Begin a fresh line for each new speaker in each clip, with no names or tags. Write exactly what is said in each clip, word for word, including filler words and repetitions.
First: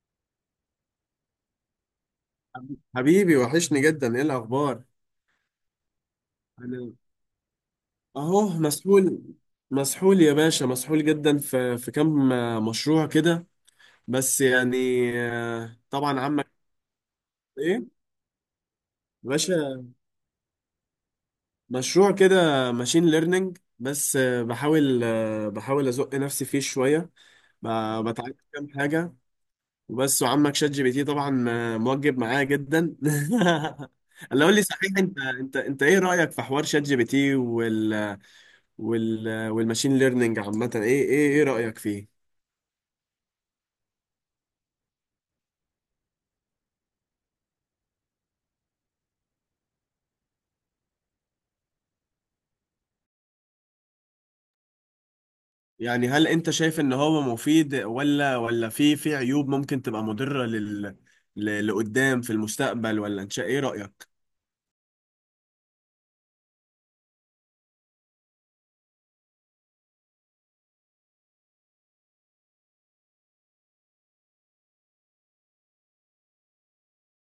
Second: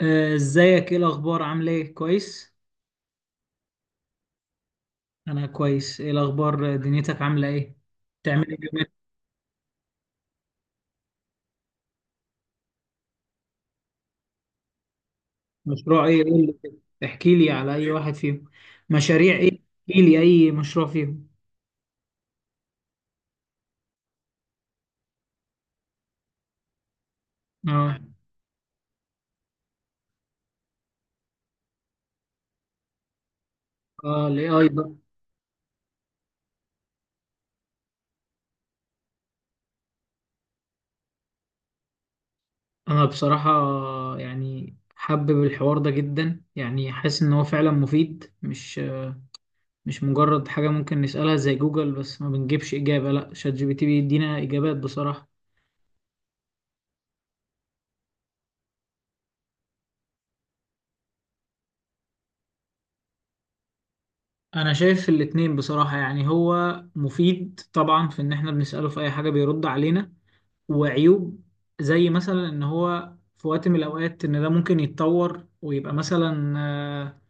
آه، ازيك؟ ايه الاخبار؟ عامله ايه؟ كويس.
حبيبي وحشني جدا، ايه الاخبار؟
انا كويس. ايه الاخبار؟
انا
دنيتك عامله ايه؟ بتعمل
اهو
ايه اليومين؟
مسحول. مسحول يا باشا، مسحول جدا في في كام مشروع كده، بس يعني آه،
مشروع
طبعا
ايه؟ قول
عمك.
لي كده. احكي لي
ايه
على
يا
اي واحد فيهم. مشاريع ايه؟
باشا،
احكي لي اي مشروع فيهم.
مشروع كده ماشين ليرنينج بس آه، بحاول، آه، بحاول ازق نفسي فيه شويه،
اه.
ب- بتعلم كام حاجه وبس. وعمك شات جي بي تي طبعا آه، موجب معايا جدا.
اه،
اللي
الاي
قول لي،
اي
صحيح
ده؟
انت انت انت ايه رايك في حوار شات جي بي تي وال وال والماشين ليرنينج عامة؟ ايه ايه ايه رأيك فيه؟
انا بصراحه يعني حابب الحوار ده جدا، يعني حاسس ان هو فعلا مفيد، مش مش مجرد حاجه ممكن نسالها زي جوجل بس ما بنجيبش اجابه. لا، شات جي بي تي بيدينا اجابات بصراحه.
يعني هل انت شايف ان هو مفيد ولا ولا في في عيوب ممكن تبقى مضرة لل ل- لقدام في المستقبل؟ ولا انت شا- ايه رأيك؟
انا شايف الاتنين بصراحة. يعني هو مفيد طبعا في ان احنا بنسأله في اي حاجة بيرد علينا. وعيوب زي مثلا ان هو في وقت من الاوقات، ان ده ممكن يتطور ويبقى مثلا، آه،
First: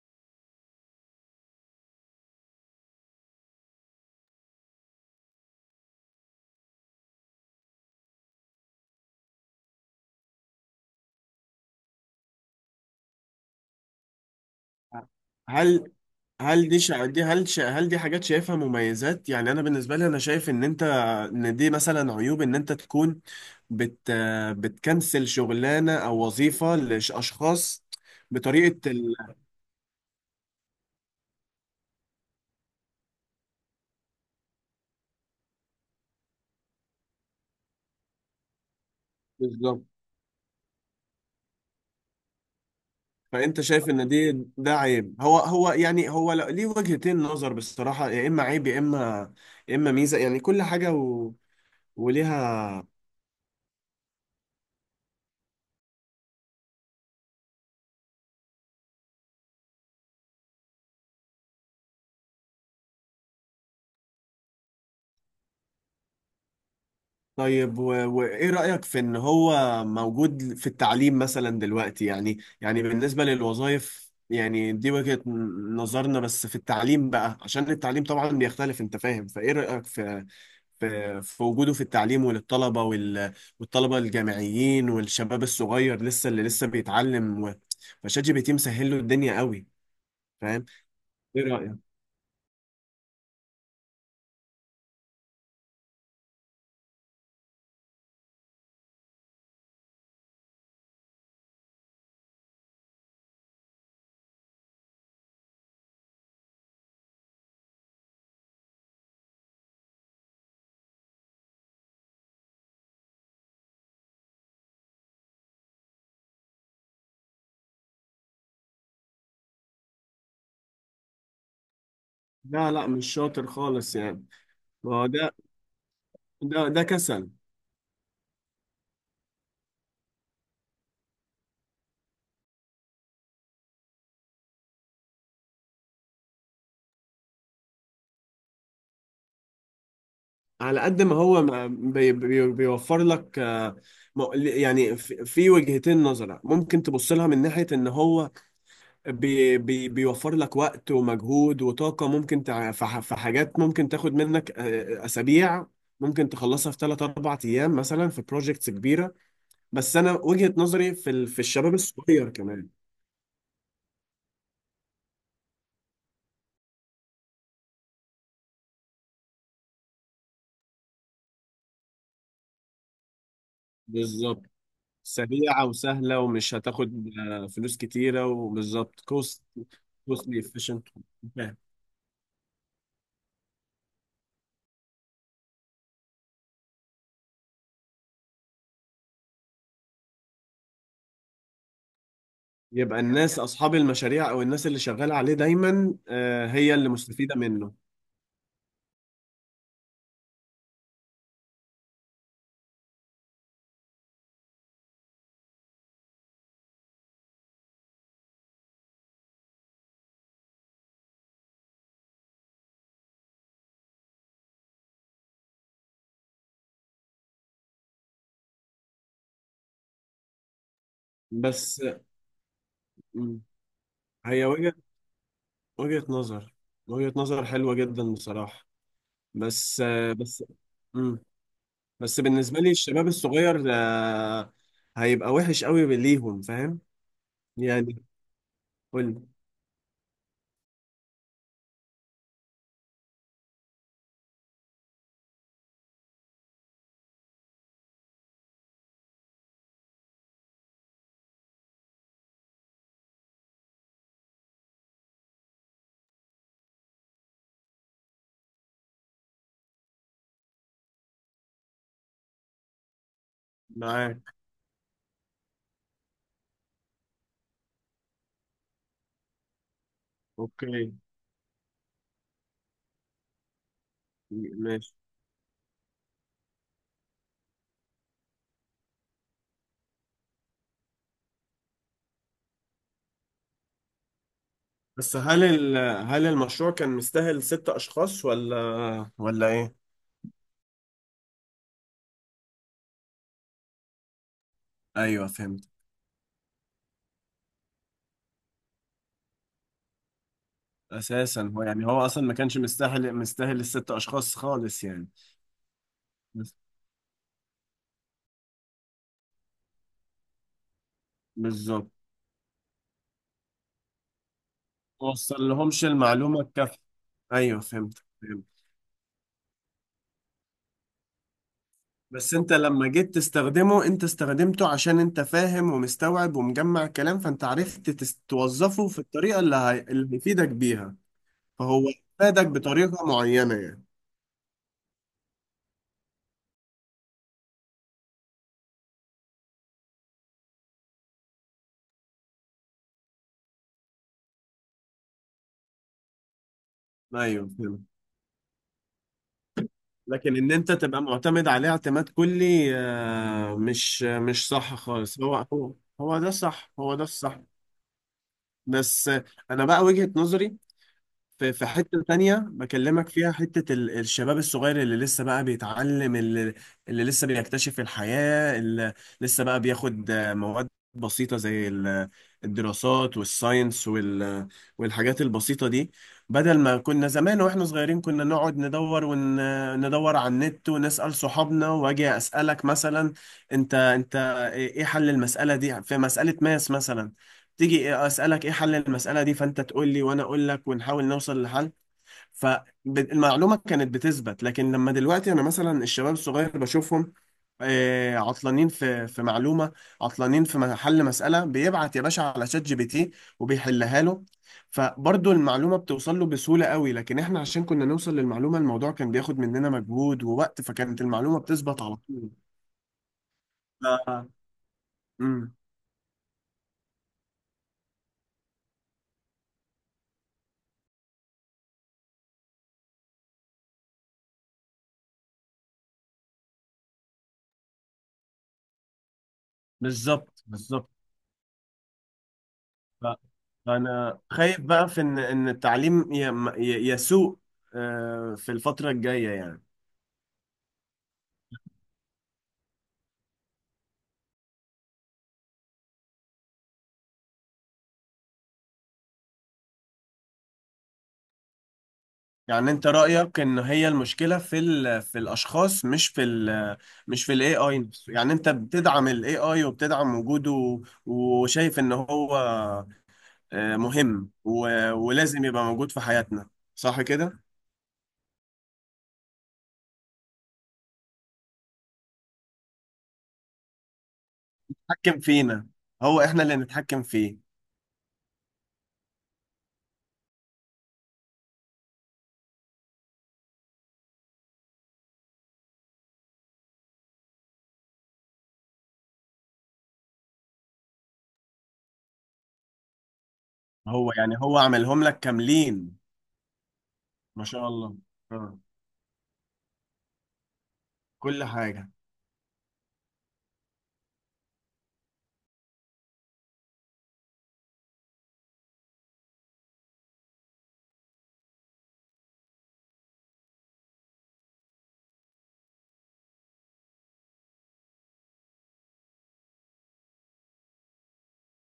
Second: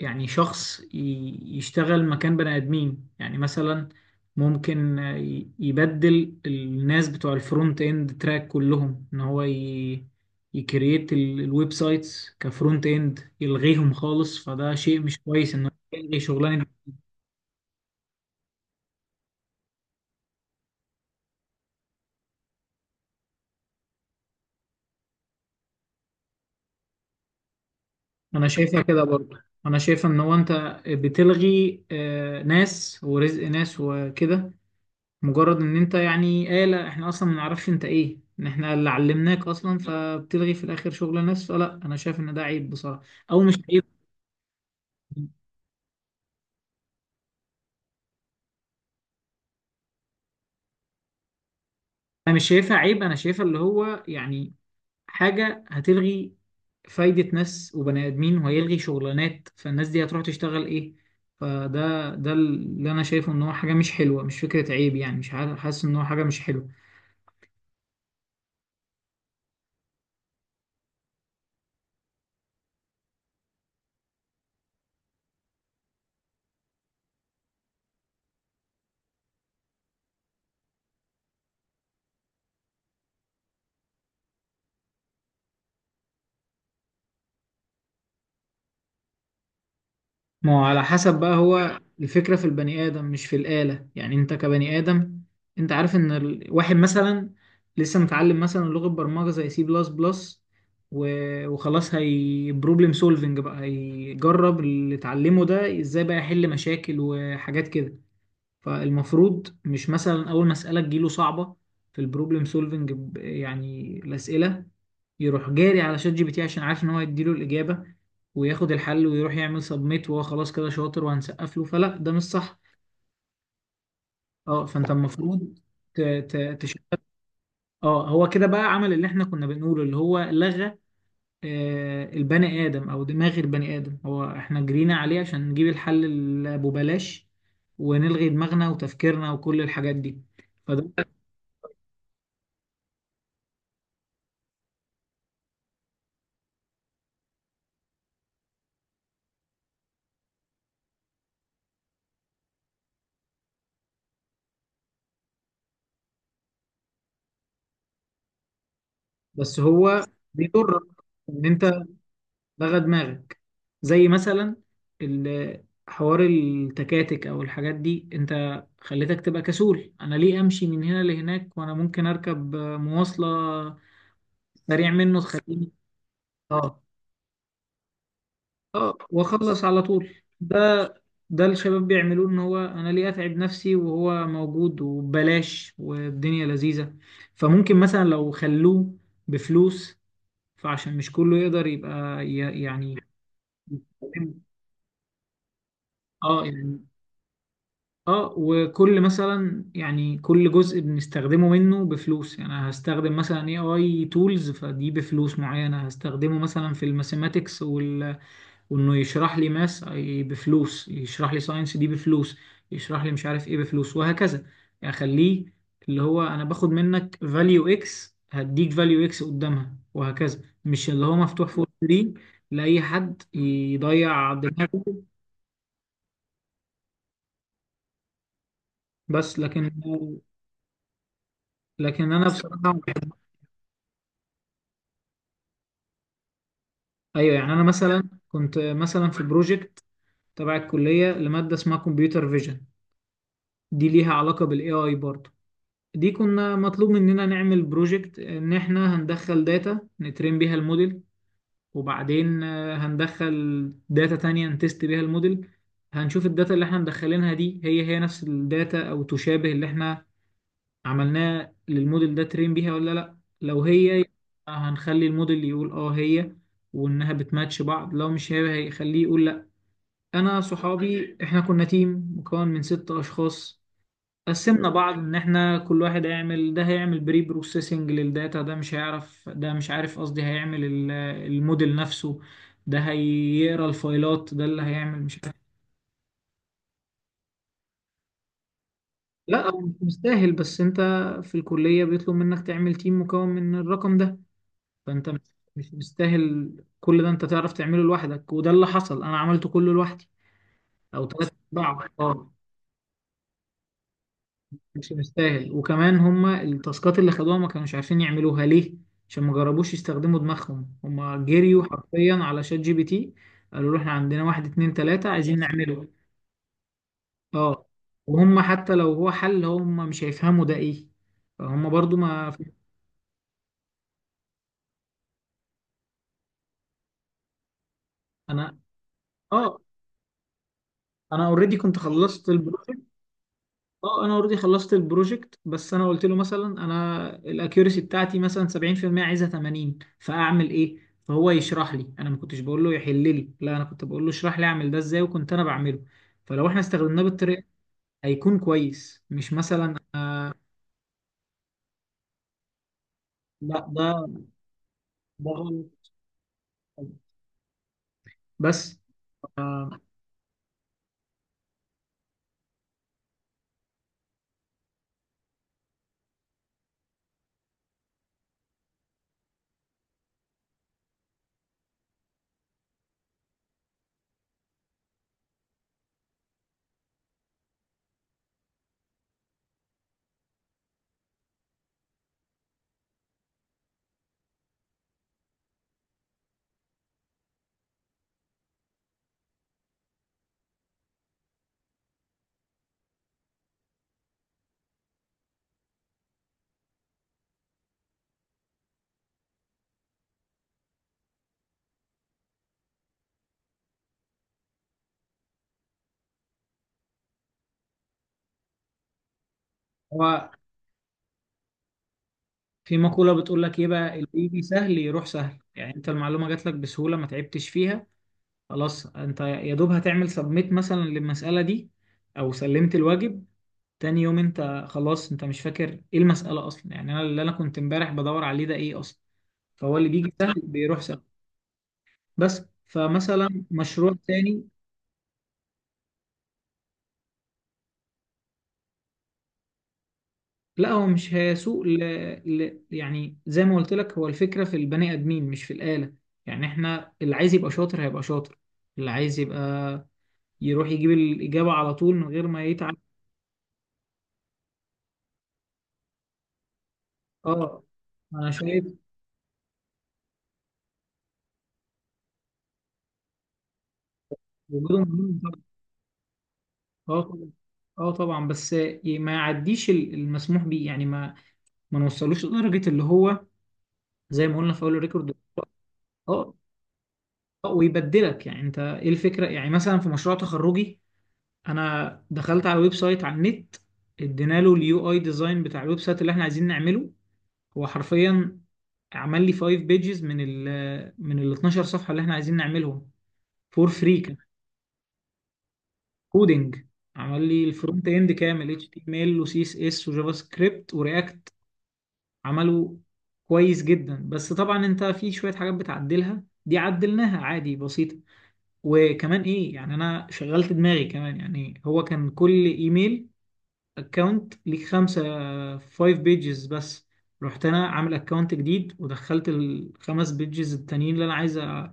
يعني شخص ي- يشتغل مكان بني ادمين، يعني مثلا ممكن آه، ي- يبدل الناس بتوع الفرونت اند تراك كلهم، ان هو ي... يكريت ال- الويب سايتس كفرونت اند، يلغيهم خالص. فده شيء مش كويس انه
هل
يلغي شغلانة.
هل دي شا... دي هل شا... هل دي حاجات شايفها مميزات؟ يعني انا بالنسبه لي انا شايف ان انت، ان دي مثلا عيوب، ان انت تكون بت بتكنسل شغلانه او وظيفه لاشخاص
انا
بطريقه
شايفها كده
ال...
برضه. انا شايف ان هو انت بتلغي آه، ناس ورزق ناس وكده. مجرد ان انت يعني آلة، احنا اصلا ما نعرفش انت ايه، ان احنا اللي علمناك اصلا،
بالظبط.
فبتلغي في الاخر شغل ناس. فلا، انا شايف ان ده عيب بصراحة. او مش
فانت
عيب.
شايف ان دي ده عيب. هو هو يعني هو لا- ليه وجهتين نظر بصراحه، يا اما عيب يا اما يا اما ميزه، يعني كل حاجه و...
انا مش شايفها
وليها.
عيب، انا شايفها اللي هو يعني حاجة هتلغي فايدة ناس وبني ادمين وهيلغي شغلانات، فالناس دي هتروح تشتغل ايه؟ فده ده اللي انا شايفه، ان هو حاجة مش حلوة، مش فكرة عيب. يعني مش عارف- حاسس ان هو حاجة مش حلوة.
طيب و- وإيه رأيك في إن هو موجود في التعليم مثلا دلوقتي؟ يعني يعني بالنسبة للوظائف يعني دي وجهة ن- نظرنا، بس في التعليم بقى، عشان التعليم طبعا بيختلف، أنت فاهم. فإيه رأيك في في في وجوده في التعليم، وللطلبة وال- والطلبة الجامعيين والشباب الصغير لسه، اللي لسه بيتعلم و- فشات جي بي تي مسهل له الدنيا قوي،
ما هو
فاهم؟
على حسب بقى.
إيه
هو
رأيك؟
الفكرة في البني آدم مش في الآلة، يعني أنت كبني آدم. أنت عارف إن ال- واحد مثلا لسه متعلم مثلا لغة برمجة زي سي بلس بلس، وخلاص هي بروبلم سولفنج بقى، هيجرب اللي اتعلمه ده إزاي بقى يحل مشاكل وحاجات كده. فالمفروض مش مثلا اول مسألة تجيله صعبة في البروبلم سولفنج، يعني الأسئلة، يروح جاري على شات جي بي تي عشان عارف ان هو هيديله الإجابة، وياخد الحل ويروح يعمل سبميت، وهو خلاص كده شاطر وهنسقف له. فلا، ده مش صح.
لا لا، مش شاطر خالص يعني.
اه، فانت
ما هو ده،
المفروض ت- ت-
ده ده
تشتغل.
كسل.
اه، هو كده بقى عمل اللي احنا كنا بنقوله، اللي هو لغى آه، البني آدم او دماغ البني آدم. هو احنا جرينا عليه عشان نجيب الحل اللي ببلاش، ونلغي دماغنا وتفكيرنا وكل الحاجات دي.
على
فده،
قد ما هو ما- بي بي بيوفر لك، آه، م- يعني في في وجهتين نظرة ممكن تبص لها، من ناحية ان هو بي بي بيوفر لك وقت ومجهود وطاقة، ممكن تع- في ح- في حاجات ممكن تاخد منك آه، اسابيع، ممكن تخلصها في ثلاث أربعة ايام مثلا، في بروجكتس كبيرة.
بس
بس
هو
انا وجهة
بيضرك
نظري في ال- في
ان انت
الشباب الصغير كمان.
لغى دماغك. زي مثلا ال- حوار التكاتك او الحاجات دي، انت خليتك تبقى كسول. انا ليه امشي من هنا لهناك وانا ممكن اركب مواصلة
بالظبط،
سريع منه
سريعة
تخليني.
وسهلة ومش
اه.
هتاخد آه، فلوس كتيرة،
اه،
وبالظبط كوست
واخلص على طول.
كوستلي
ده
efficient.
ده الشباب بيعملوه، ان هو انا ليه اتعب نفسي وهو موجود وببلاش والدنيا لذيذة. فممكن مثلا لو خلوه بفلوس، فعشان مش كله يقدر يبقى ي- يعني
يبقى الناس أصحاب المشاريع،
بنستخدمه.
أو الناس اللي شغالة عليه دايما
اه،
آه، هي
يعني
اللي مستفيدة منه.
اه، وكل مثلا يعني كل جزء بنستخدمه منه بفلوس. يعني أنا هستخدم مثلا اي اي تولز، فدي بفلوس معينة. هستخدمه مثلا في الماثيماتكس وال... وانه يشرح لي ماس بفلوس، يشرح لي ساينس دي بفلوس، يشرح لي مش عارف ايه بفلوس، وهكذا. يعني اخليه اللي هو انا باخد منك فاليو اكس هديك فاليو اكس قدامها وهكذا، مش اللي هو مفتوح فور
بس
فري لأي حد
مم،
يضيع
هي وجهة
دماغه.
وجهة نظر وجهة نظر حلوة جدا بصراحة.
بس لكن
بس آه، بس مم،
لكن
بس
انا بصراحه
بالنسبة
ما
لي الشباب
بحب-
الصغير آه، هيبقى وحش قوي ليهم، فاهم؟
ايوه، يعني انا
يعني
مثلا كنت مثلا
قول.
في بروجكت تبع الكليه، لماده اسمها كمبيوتر فيجن. دي ليها علاقه بالاي اي برضه. دي كنا مطلوب مننا نعمل بروجكت ان احنا هندخل داتا نترين بيها الموديل، وبعدين آه، هندخل داتا تانية نتست بيها الموديل. هنشوف الداتا اللي احنا مدخلينها دي هي هي نفس الداتا او تشابه اللي احنا عملناه للموديل ده ترين بيها ولا لا. لو هي مم.
معاك.
يبقى هنخلي الموديل يقول اه هي، وانها بتماتش بعض. لو مش هي هيخليه يقول لا. انا
اوكي.
صحابي، احنا كنا تيم مكون من ست اشخاص. قسمنا مم.
ماشي.
بعض ان احنا كل واحد هيعمل. ده هيعمل بري بروسيسنج للداتا، ده مش هيعرف، ده مش عارف قصدي، هيعمل ال- الموديل نفسه، ده هيقرا الفايلات، ده اللي هيعمل
بس
مش عارف.
هل ال... هل المشروع كان مستاهل ست أشخاص ولا ولا
لا، هو مش
إيه؟
مستاهل. بس انت في الكلية بيطلب منك تعمل تيم مكون من الرقم ده. فانت مش
أيوه، فهمت.
مش مستاهل. كل ده انت تعرف تعمله لوحدك، وده اللي حصل، انا عملته كله لوحدي. او ثلاث
اساسا هو يعني
ارباعه،
هو اصلا
اه.
ما كانش مستاهل، مستاهل الست اشخاص خالص
مش
يعني.
مستاهل. وكمان هما
بس-
التاسكات اللي خدوها ما كانوش عارفين يعملوها ليه، عشان ما جربوش يستخدموا دماغهم. هما جريوا
بالظبط.
حرفيا على شات جي بي تي، قالوا له احنا عندنا واحد اتنين
ما
تلاتة عايزين
وصل لهمش
نعمله.
المعلومه الكافيه. ايوه،
اه،
فهمت
وهم
فهمت.
حتى لو هو حل، هم مش هيفهموا ده ايه. فهم برضو ما
بس انت لما جيت تستخدمه، انت استخدمته عشان انت فاهم ومستوعب ومجمع كلام، فانت عرفت تس-
انا
توظفه في الطريقه اللي
اه
هي... اللي هيفيدك بيها.
انا اوريدي كنت
فهو
خلصت
فادك
البروجكت.
بطريقه معينه يعني.
اه، انا اوريدي خلصت البروجكت. بس انا قلت له مثلا، انا الاكيورسي بتاعتي مثلا سبعين في المية، عايزها ثمانين، فاعمل ايه؟ فهو يشرح لي. انا ما كنتش بقول له يحل لي، لا، انا كنت بقول له اشرح لي، اعمل ده ازاي، وكنت انا بعمله. فلو احنا استخدمناه بالطريقه
ايوه، فهمت.
هيكون كويس، مش مثلا آه
لكن ان انت تبقى معتمد عليه اعتماد كلي آه،
لا، ده
مش مش صح خالص.
ده
هو هو
غلط.
هو ده الصح، هو ده الصح.
بس.
بس انا
آه
بقى وجهة نظري في في حتة تانية بكلمك فيها، حتة ال- الشباب الصغير اللي لسه بقى بيتعلم، اللي، اللي لسه بيكتشف الحياة، اللي لسه بقى بياخد آه، مواد بسيطة زي ال- الدراسات والساينس وال والحاجات البسيطة دي. بدل ما كنا زمان واحنا صغيرين، كنا نقعد ندور وندور على النت، ونسأل صحابنا، واجي أسألك مثلا انت انت ايه، إيه حل المسألة دي، في مسألة ماس مثلا، تيجي اسالك ايه حل المساله دي، فانت تقول لي وانا اقول لك ونحاول نوصل لحل. فالمعلومه كانت بتثبت. لكن لما دلوقتي، انا مثلا الشباب الصغير بشوفهم آه، عطلانين في في معلومه، عطلانين في م- حل مساله، بيبعت يا باشا على شات جي بي تي وبيحلها له. فبرضه المعلومه بتوصل له بسهوله قوي، لكن احنا عشان كنا نوصل للمعلومه، الموضوع كان بياخد مننا مجهود
هو
ووقت، فكانت المعلومه بتثبت على طول.
في مقوله بتقول لك ايه بقى: اللي
ف...
يجي سهل يروح سهل.
مم.
يعني انت المعلومه جات لك بسهوله، ما تعبتش فيها. خلاص، انت يا دوب هتعمل سبميت مثلا للمسألة دي، او سلمت الواجب. تاني يوم انت خلاص، انت مش فاكر ايه المسألة اصلا. يعني انا اللي انا كنت امبارح بدور عليه ده ايه اصلا؟ فهو اللي بيجي سهل
بالظبط
بيروح
بالظبط.
سهل. بس
لا،
فمثلا مشروع
انا
تاني.
خايف بقى في ان ان التعليم ي- م- ي- يسوء آه، في الفترة الجاية يعني.
لا، هو مش هيسوق ل... ل... يعني زي ما قلت لك، هو الفكرة في البني ادمين مش في الآلة. يعني احنا اللي عايز يبقى شاطر هيبقى شاطر، اللي عايز يبقى يروح يجيب الإجابة على طول من غير ما
يعني
يتعب.
انت رأيك ان هي المشكلة في ال في الاشخاص، مش في ال مش في الاي
اه،
اي نفسه؟
انا
يعني انت
شايف
بتدعم الاي اي وبتدعم وجوده، وشايف ان هو آه، مهم
وجوده
و-
مهم.
ولازم يبقى موجود في حياتنا،
اه
صح
طبعا.
كده؟
اه طبعا، بس ما يعديش ال- المسموح بيه. يعني ما ما نوصلوش لدرجه اللي هو، زي ما قلنا في اول الريكورد.
حكم فينا. هو
اه.
احنا اللي نتحكم
اه،
فيه.
ويبدلك. يعني انت ايه الفكره؟ يعني مثلا في مشروع تخرجي، انا دخلت على ويب سايت على النت، ادينا له اليو اي ديزاين بتاع الويب سايت اللي احنا عايزين نعمله. هو حرفيا عمل لي خمسة بيجز من ال من ال اثنا عشر صفحه اللي احنا عايزين نعملهم، فور فري
هو
كان.
يعني هو عملهم لك كاملين؟
كودنج، عمل لي
ما شاء
الفرونت
الله.
اند كامل،
آه،
اتش تي ام ال وسي اس اس وجافا سكريبت ورياكت.
كل حاجة.
عملوا كويس جدا. بس طبعا انت في شوية حاجات بتعدلها، دي عدلناها عادي، بسيطة. وكمان ايه، يعني انا شغلت دماغي كمان. يعني هو كان كل ايميل اكونت ليك خمسة، فايف بيجز بس. رحت انا عامل اكونت جديد ودخلت الخمس بيجز التانيين اللي انا عايز أ-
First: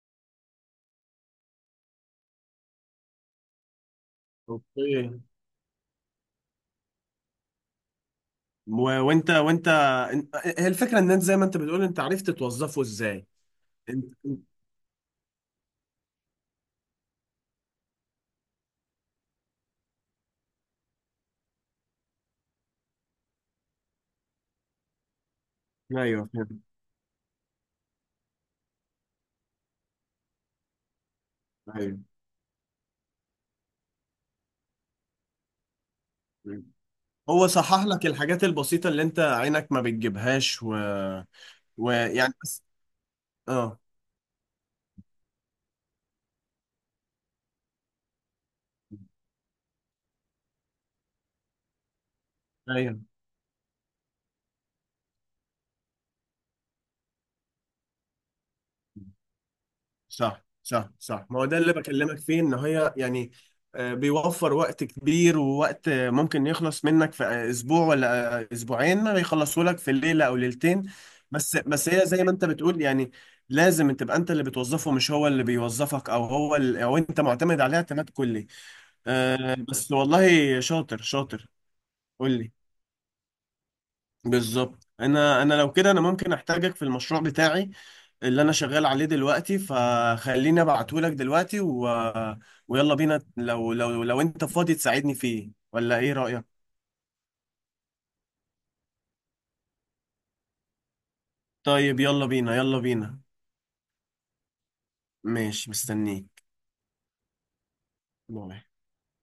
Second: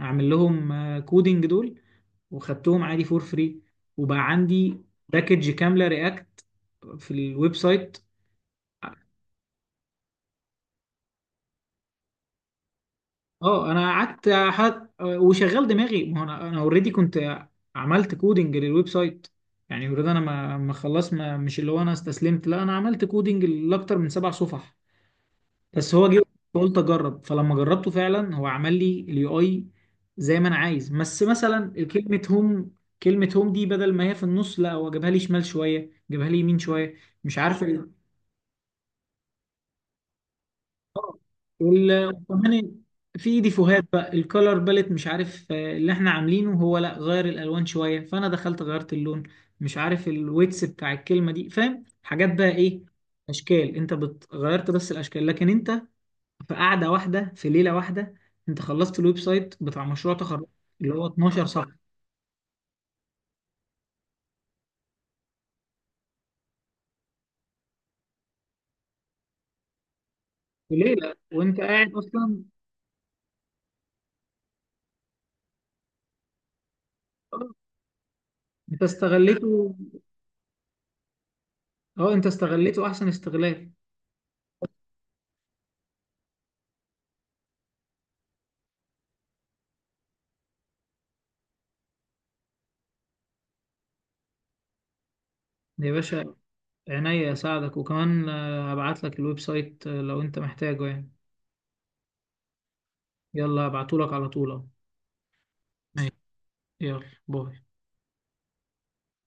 اعمل لهم كودينج دول، وخدتهم عادي فور فري. وبقى عندي
اوكي.
باكج كاملة رياكت في الويب سايت.
و- وانت وانت انت- هي الفكره ان انت، زي ما انت بتقول، انت عرفت توظفه ازاي.
اه، انا
انت
قعدت
انت-
حد... وشغال دماغي. ما هو انا انا اوريدي كنت عملت كودنج للويب سايت. يعني اوريدي انا ما ما خلاص، ما مش اللي هو انا استسلمت. لا، انا عملت كودنج لاكتر من سبع صفح. بس هو جه
ايوه، فهمت.
قلت اجرب. فلما جربته فعلا هو عمل لي اليو اي زي ما انا عايز. بس مثلا
ايوه،
كلمه هوم، كلمه هوم دي بدل ما هي في النص، لا، هو جابها لي شمال شويه، جابها لي يمين
فهمت.
شويه، مش
هو
عارف
صحح لك الحاجات البسيطه اللي انت عينك ما بتجيبهاش و...
آه. وال-
ويعني بس.
وكمان في
اه.
ديفوهات بقى الكولر باليت مش عارف آه، اللي احنا عاملينه هو، لا، غير الالوان شويه. فانا دخلت غيرت اللون، مش عارف الويتس بتاع الكلمه دي، فاهم حاجات بقى ايه،
ايوه،
اشكال. انت بت... غيرت بس الاشكال. لكن انت في قعده واحده، في ليله واحده، انت خلصت الويب سايت بتاع مشروع
صح
تخرج
صح
اللي هو
صح. ما هو
اثنا عشر
ده اللي
صفحه،
بكلمك فيه، ان هي يعني آه، بيوفر وقت كبير، ووقت آه، ممكن يخلص منك في آه، اسبوع ولا آه، اسبوعين، ما بيخلصوا لك في ليله او
في
ليلتين.
ليله
بس
وانت
بس
قاعد
هي زي ما
اصلا.
انت بتقول يعني، لازم تبقى انت اللي بتوظفه، مش هو اللي بيوظفك، او هو اللي، او انت
آه،
معتمد عليه اعتماد كلي
انت
آه،
استغليته.
بس والله شاطر، شاطر.
اه، انت
قول لي،
استغليته احسن استغلال.
بالظبط. انا انا لو كده انا ممكن احتاجك في المشروع بتاعي اللي انا شغال عليه دلوقتي، فخليني ابعتهولك دلوقتي و... ويلا بينا، لو لو لو انت فاضي تساعدني فيه،
يا
ولا ايه
باشا،
رأيك؟
عينيا اساعدك. وكمان آه، هبعت لك الويب سايت، آه، لو انت محتاجه يعني.
طيب يلا بينا، يلا بينا.
يلا هبعته لك على طول أهو.
ماشي،
ماشي.
مستنيك.
يلا باي.
باي.